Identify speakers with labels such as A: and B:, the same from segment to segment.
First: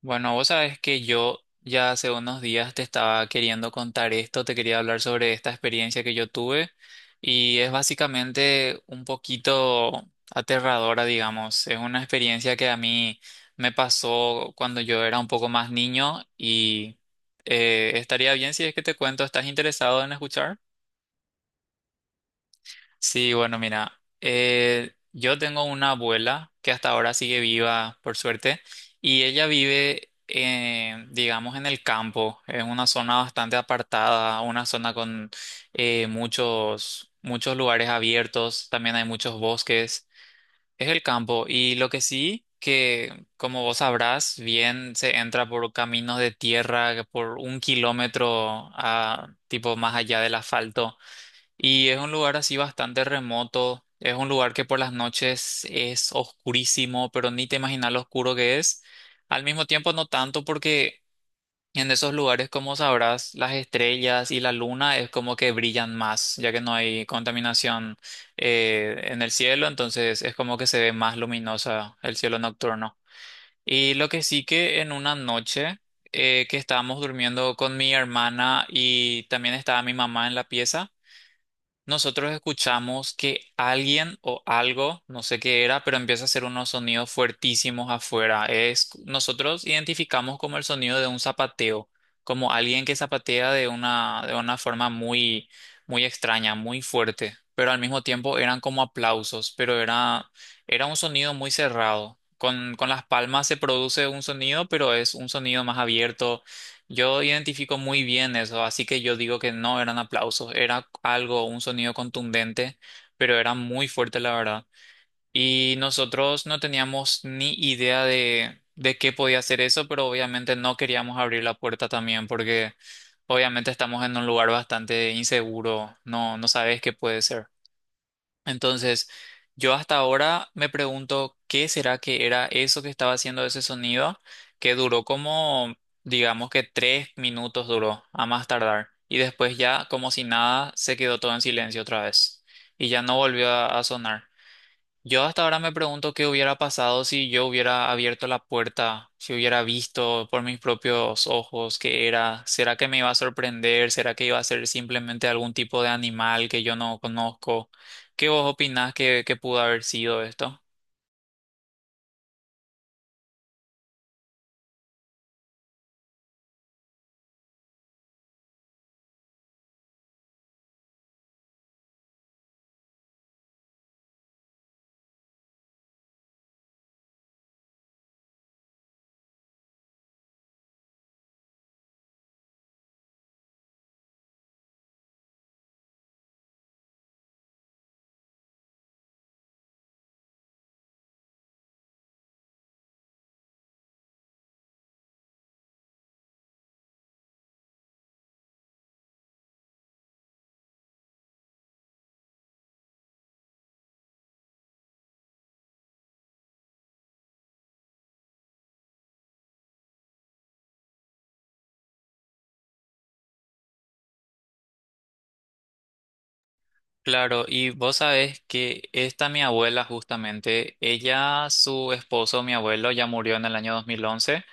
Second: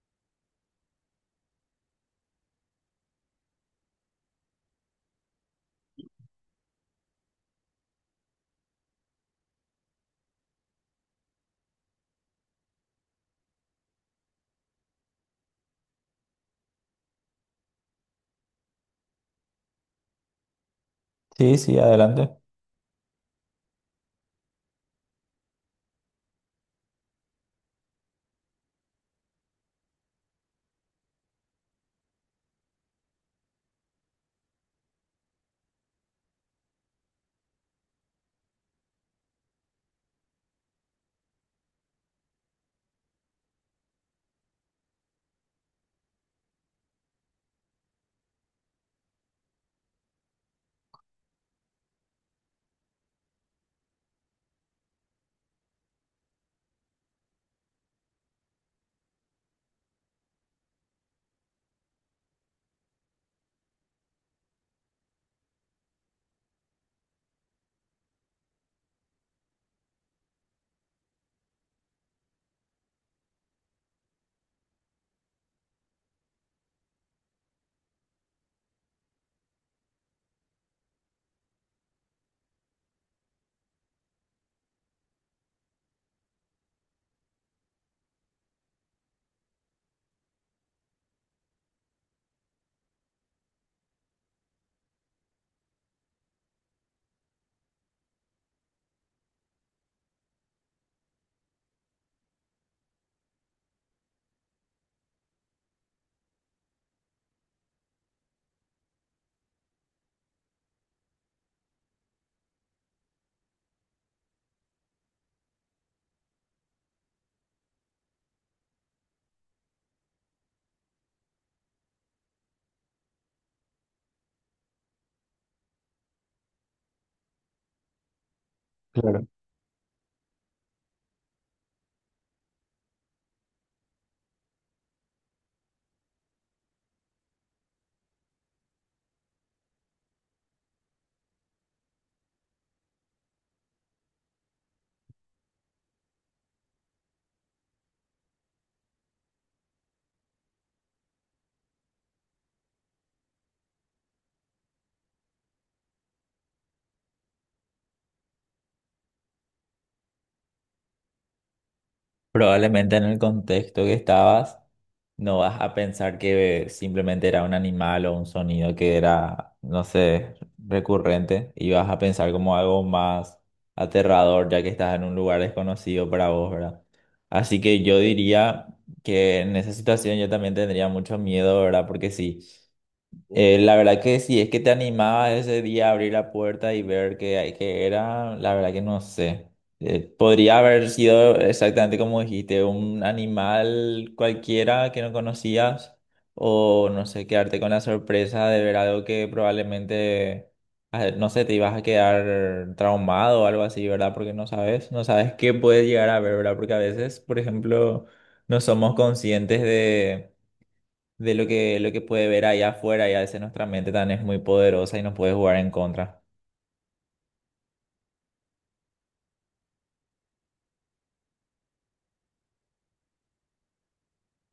A: Bueno, vos sabés que yo ya hace unos días te estaba queriendo contar esto, te quería hablar sobre esta experiencia que yo tuve y es básicamente un poquito aterradora, digamos. Es una experiencia que a mí me pasó cuando yo era un poco más niño y estaría bien si es que te cuento, ¿estás interesado en escuchar?
B: Sí, sí, adelante.
A: Sí, bueno, mira, yo tengo una abuela que hasta ahora sigue viva, por suerte, y ella vive, digamos, en el campo, en una zona bastante apartada, una zona con muchos lugares abiertos, también hay muchos bosques, es el campo, y lo que sí, que como vos sabrás, bien se entra por caminos de tierra, por 1 kilómetro, tipo más allá del asfalto. Y es un lugar así bastante remoto. Es un lugar que por las noches es oscurísimo, pero ni te imaginas lo oscuro que es. Al mismo tiempo, no tanto porque en esos lugares, como sabrás, las estrellas y la luna es como que brillan más, ya que no hay contaminación en el cielo, entonces es como que se ve más luminosa el cielo nocturno. Y lo que sí que en una noche que estábamos durmiendo con mi hermana y también estaba mi mamá en la pieza. Nosotros escuchamos que alguien o algo, no sé qué era, pero empieza a hacer unos sonidos fuertísimos afuera. Nosotros identificamos como el sonido de un zapateo, como alguien que zapatea de una forma muy, muy extraña, muy fuerte, pero al mismo tiempo eran como aplausos, pero era un sonido muy cerrado. Con las palmas se produce un sonido, pero es un sonido más abierto, yo identifico muy bien eso, así que yo digo que no eran aplausos, era algo, un sonido contundente, pero era muy fuerte, la verdad. Y nosotros no teníamos ni idea de qué podía ser eso, pero obviamente no queríamos abrir la puerta también, porque obviamente estamos en un lugar bastante inseguro, no, no sabes qué puede ser. Entonces,
B: Claro.
A: yo hasta ahora me pregunto qué será que era eso que estaba haciendo ese sonido, que duró como, digamos que 3 minutos duró, a más tardar. Y después ya, como si nada, se quedó todo en silencio otra vez. Y ya no volvió a sonar. Yo hasta ahora me pregunto qué hubiera pasado si yo hubiera abierto la puerta, si hubiera visto por mis propios ojos qué era. ¿Será que me iba a sorprender? ¿Será que iba a ser simplemente algún tipo de animal que yo no conozco? ¿Qué vos opinás que pudo haber sido esto?
B: Probablemente en el contexto que estabas, no vas a pensar que simplemente era un animal o un sonido que era, no sé, recurrente, y vas a pensar como algo más aterrador ya que estás en un lugar desconocido para vos, ¿verdad? Así que yo diría que en esa situación yo también tendría mucho miedo, ¿verdad? Porque sí. La verdad que sí, es que te animaba ese día a abrir la puerta y ver qué, qué era, la verdad que no sé. Podría haber sido exactamente como dijiste, un animal cualquiera que no conocías, o no sé, quedarte con la sorpresa de ver algo que probablemente, ah, no sé, te ibas a quedar traumado o algo así, ¿verdad? Porque no sabes, no sabes qué puedes llegar a ver, ¿verdad? Porque a veces, por ejemplo, no somos conscientes de lo que, lo que puede ver allá afuera, y a veces nuestra mente también es muy poderosa y nos puede jugar en contra.
A: Claro, y vos sabés que esta mi abuela justamente, ella, su esposo, mi abuelo, ya murió en el año 2011.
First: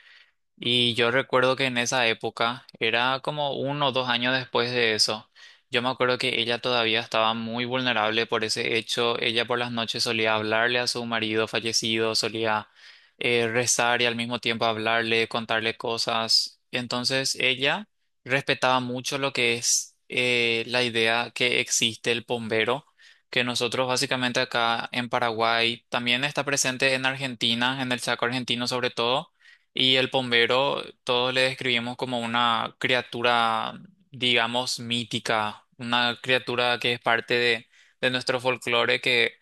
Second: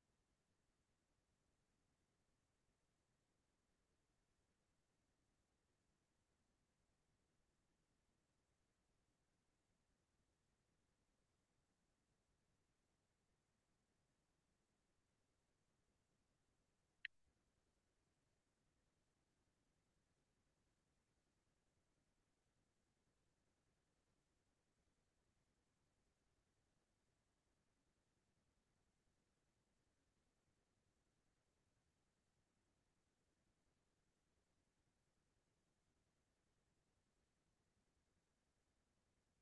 A: Y yo recuerdo que en esa época, era como 1 o 2 años después de eso, yo me acuerdo que ella todavía estaba muy vulnerable por ese hecho. Ella por las noches solía hablarle a su marido fallecido, solía rezar y al mismo tiempo hablarle, contarle cosas. Entonces ella respetaba mucho lo que es la idea que existe el bombero, que nosotros básicamente acá en Paraguay, también está presente en Argentina, en el Chaco argentino sobre todo, y el bombero, todos le describimos como una criatura, digamos, mítica, una criatura que es parte de nuestro folclore, que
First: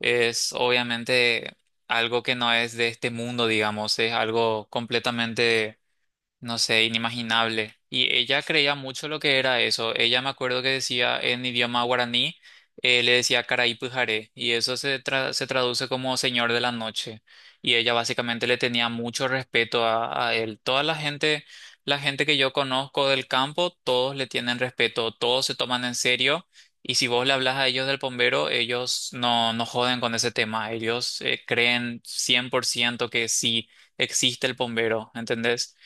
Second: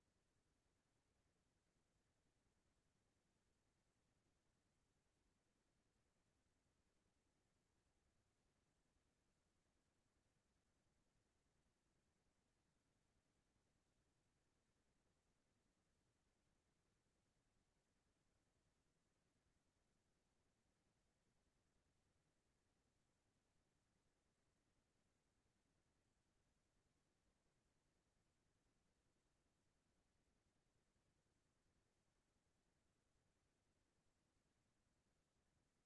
A: es obviamente algo que no es de este mundo, digamos, es algo completamente, no sé, inimaginable. Y ella creía mucho lo que era eso. Ella me acuerdo que decía en idioma guaraní, le decía Caray Pujaré, y se traduce como Señor de la Noche. Y ella básicamente le tenía mucho respeto a él. Toda la gente que yo conozco del campo, todos le tienen respeto, todos se toman en serio. Y si vos le hablas a ellos del bombero, ellos no, no joden con ese tema. Ellos creen 100% que sí existe el bombero, ¿entendés?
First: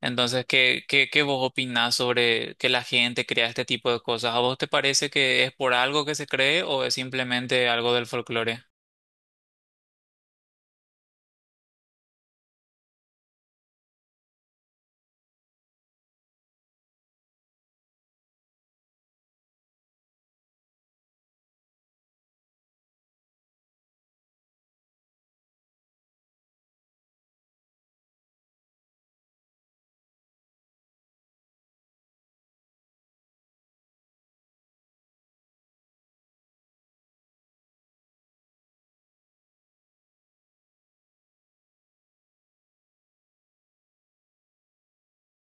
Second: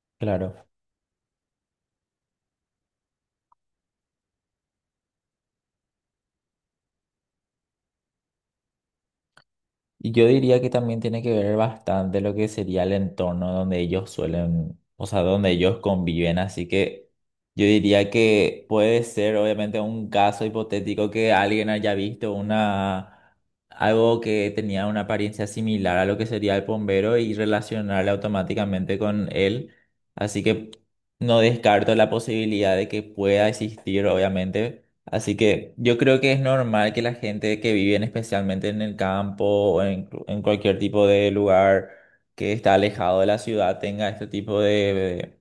A: Entonces,
B: Claro.
A: ¿qué vos opinás sobre que la gente crea este tipo de cosas? ¿A vos te parece que es por algo que se cree o es simplemente algo del folclore?
B: Y yo diría que también tiene que ver bastante lo que sería el entorno donde ellos suelen, o sea, donde ellos conviven. Así que yo diría que puede ser obviamente un caso hipotético que alguien haya visto una, algo que tenía una apariencia similar a lo que sería el bombero y relacionarle automáticamente con él. Así que no descarto la posibilidad de que pueda existir, obviamente. Así que yo creo que es normal que la gente que vive en- especialmente en el campo o en cualquier tipo de lugar que está alejado de la ciudad tenga este tipo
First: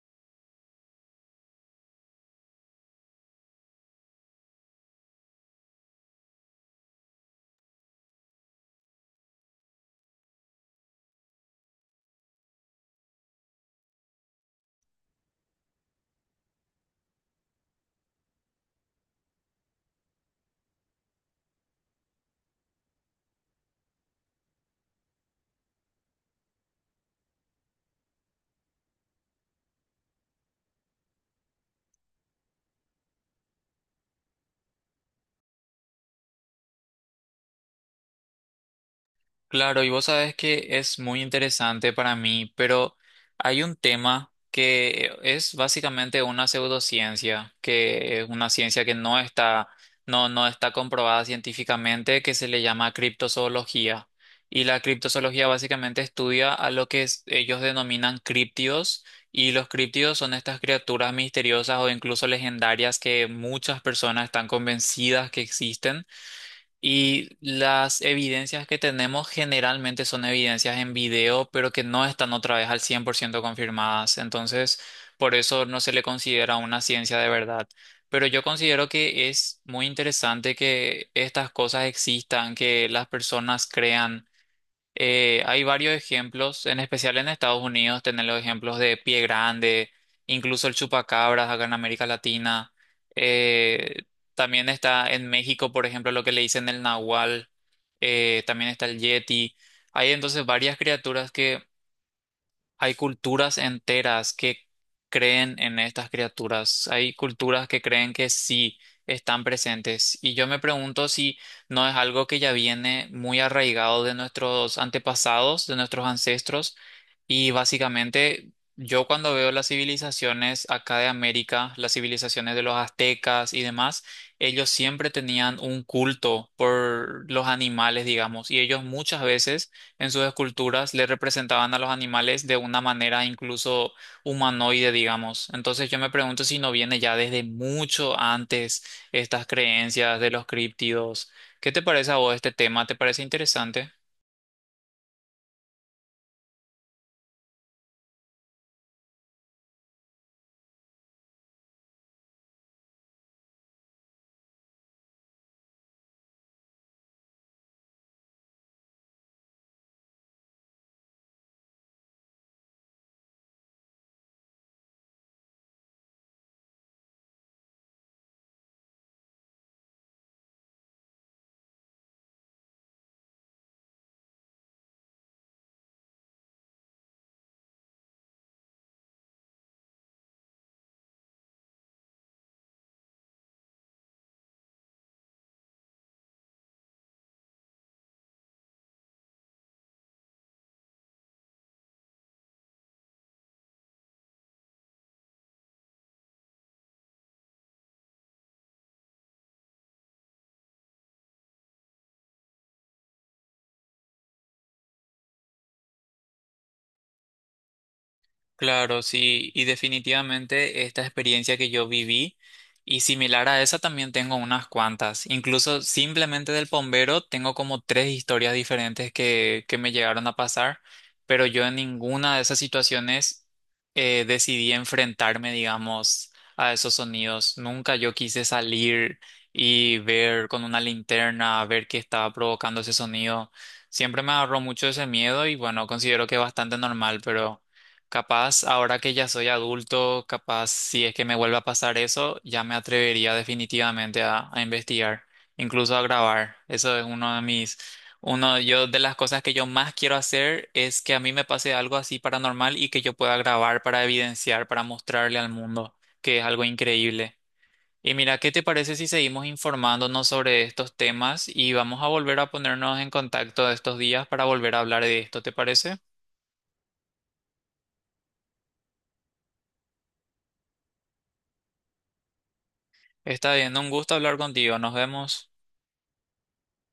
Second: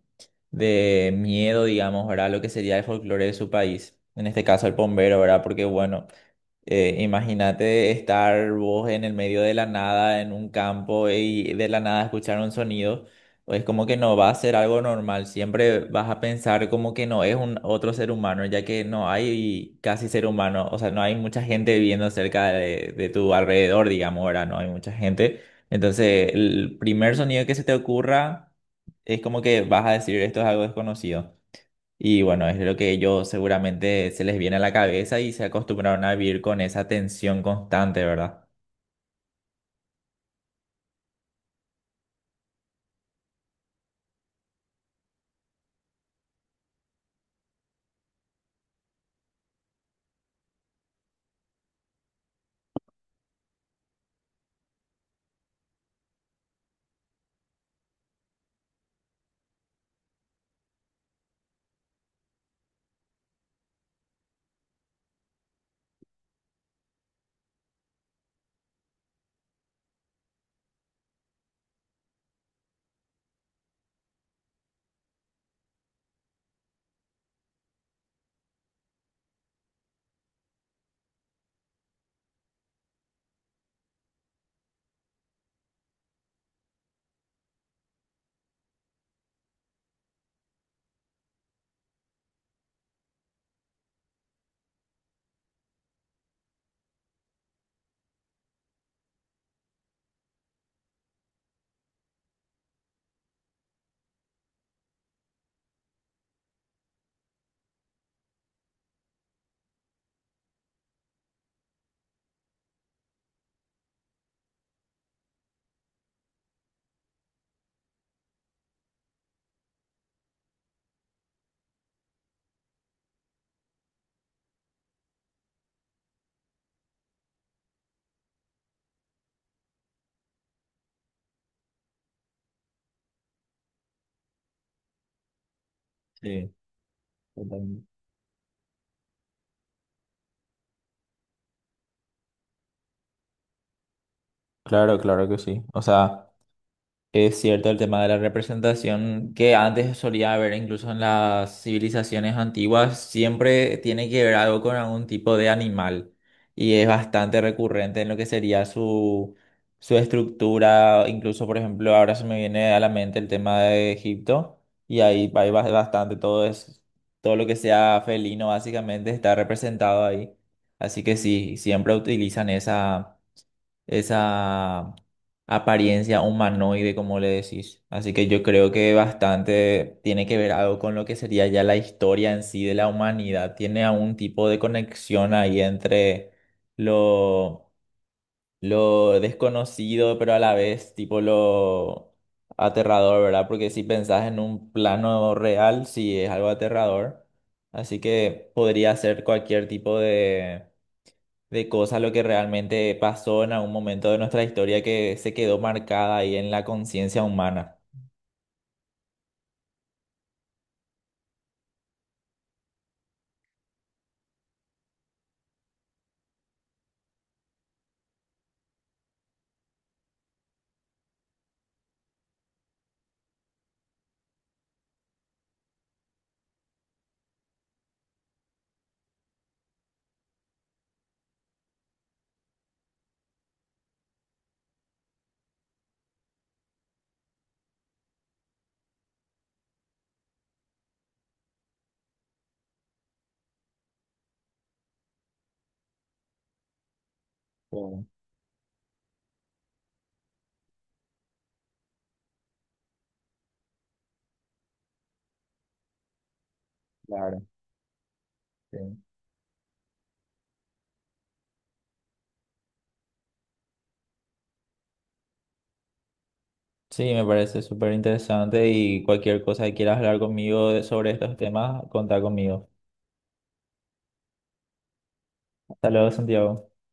B: de miedo, digamos, ¿verdad? Lo que sería el folclore de su país. En este caso el bombero, ¿verdad? Porque bueno. Imagínate estar vos en el medio de la nada, en un campo y de la nada escuchar un sonido. Es como que no va a ser algo normal. Siempre vas a pensar como que no es un otro ser humano, ya que no hay casi ser humano. O sea, no hay mucha gente viviendo cerca de tu alrededor, digamos, ahora no hay mucha gente. Entonces, el primer sonido que se te ocurra es como que vas a decir esto es algo desconocido. Y bueno, es lo que ellos seguramente se les viene a la cabeza y se acostumbraron a vivir con esa tensión constante, ¿verdad?
A: Claro, y vos sabes que es muy interesante para mí, pero hay un tema que es básicamente una pseudociencia, que es una ciencia que no, no está comprobada científicamente, que se le llama criptozoología. Y la criptozoología básicamente estudia a lo ellos denominan críptidos, y los críptidos son estas criaturas misteriosas o incluso legendarias que muchas personas están convencidas que existen, y las evidencias que tenemos generalmente son evidencias en video, pero que no están otra vez al 100% confirmadas. Entonces, por eso no se le considera una ciencia de verdad. Pero yo considero que es muy interesante que estas cosas existan, que las personas crean. Hay varios ejemplos, en especial en Estados Unidos, tener los ejemplos de Pie Grande, incluso el chupacabras acá en América Latina. Eh, También está en México, por ejemplo, lo que le dicen el nahual. También está el yeti. Hay entonces varias criaturas que hay culturas enteras que creen en estas criaturas. Hay culturas que creen que sí están presentes. Y yo me pregunto si no es algo que ya viene muy arraigado de nuestros antepasados, de nuestros ancestros. Y básicamente yo cuando veo las civilizaciones acá de América, las civilizaciones de los aztecas y demás, ellos siempre tenían un culto por los animales, digamos, y ellos muchas veces en sus esculturas le representaban a los animales de una manera incluso humanoide, digamos. Entonces yo me pregunto
B: Sí,
A: si no viene ya desde
B: totalmente.
A: mucho antes estas creencias de los críptidos. ¿Qué te parece a vos este tema? ¿Te parece interesante?
B: Claro, claro que sí. O sea. Es cierto el tema de la representación que antes solía haber incluso en las civilizaciones antiguas, siempre tiene que ver algo con algún tipo de animal, y es bastante recurrente en lo que sería su, su estructura, incluso por ejemplo ahora se me viene a la mente el tema de Egipto y ahí hay bastante todo es, todo lo que sea felino básicamente está representado ahí, así que sí, siempre utilizan esa esa apariencia humanoide, como le decís. Así que yo creo que bastante tiene que ver algo con lo que sería ya la historia en sí de la humanidad. Tiene algún tipo de conexión ahí entre lo, lo desconocido, pero a la vez tipo lo aterrador, ¿verdad? Porque si pensás en un plano real, sí es algo aterrador. Así que podría ser cualquier tipo de cosas, lo que realmente pasó en algún momento de nuestra historia que se quedó marcada ahí en la conciencia humana.
A: Claro, sí, y definitivamente esta experiencia que yo viví y similar a esa también tengo unas cuantas. Incluso simplemente del bombero tengo como tres historias diferentes que me llegaron a pasar, pero yo en ninguna de esas situaciones decidí enfrentarme, digamos, a esos sonidos. Nunca yo quise salir y ver con una linterna, a ver qué estaba provocando ese sonido. Siempre me agarró mucho ese miedo y bueno, considero que es bastante normal, pero... Capaz, ahora que ya soy adulto, capaz si es que me vuelve a pasar eso, ya me atrevería definitivamente a investigar, incluso a grabar. Eso es
B: Sí,
A: uno yo de las cosas que yo más quiero hacer es que a mí me pase algo así paranormal y que yo pueda grabar para evidenciar, para mostrarle al mundo, que es algo increíble.
B: claro,
A: Y mira, ¿qué te
B: sí.
A: parece si seguimos informándonos sobre estos temas y vamos a volver a ponernos en contacto estos días para volver a hablar de esto? ¿Te parece?
B: Sí, me parece súper interesante y cualquier cosa que quieras hablar conmigo de- sobre estos temas, contá conmigo.
A: Está bien, un gusto hablar contigo. Nos vemos.
B: Hasta luego, Santiago.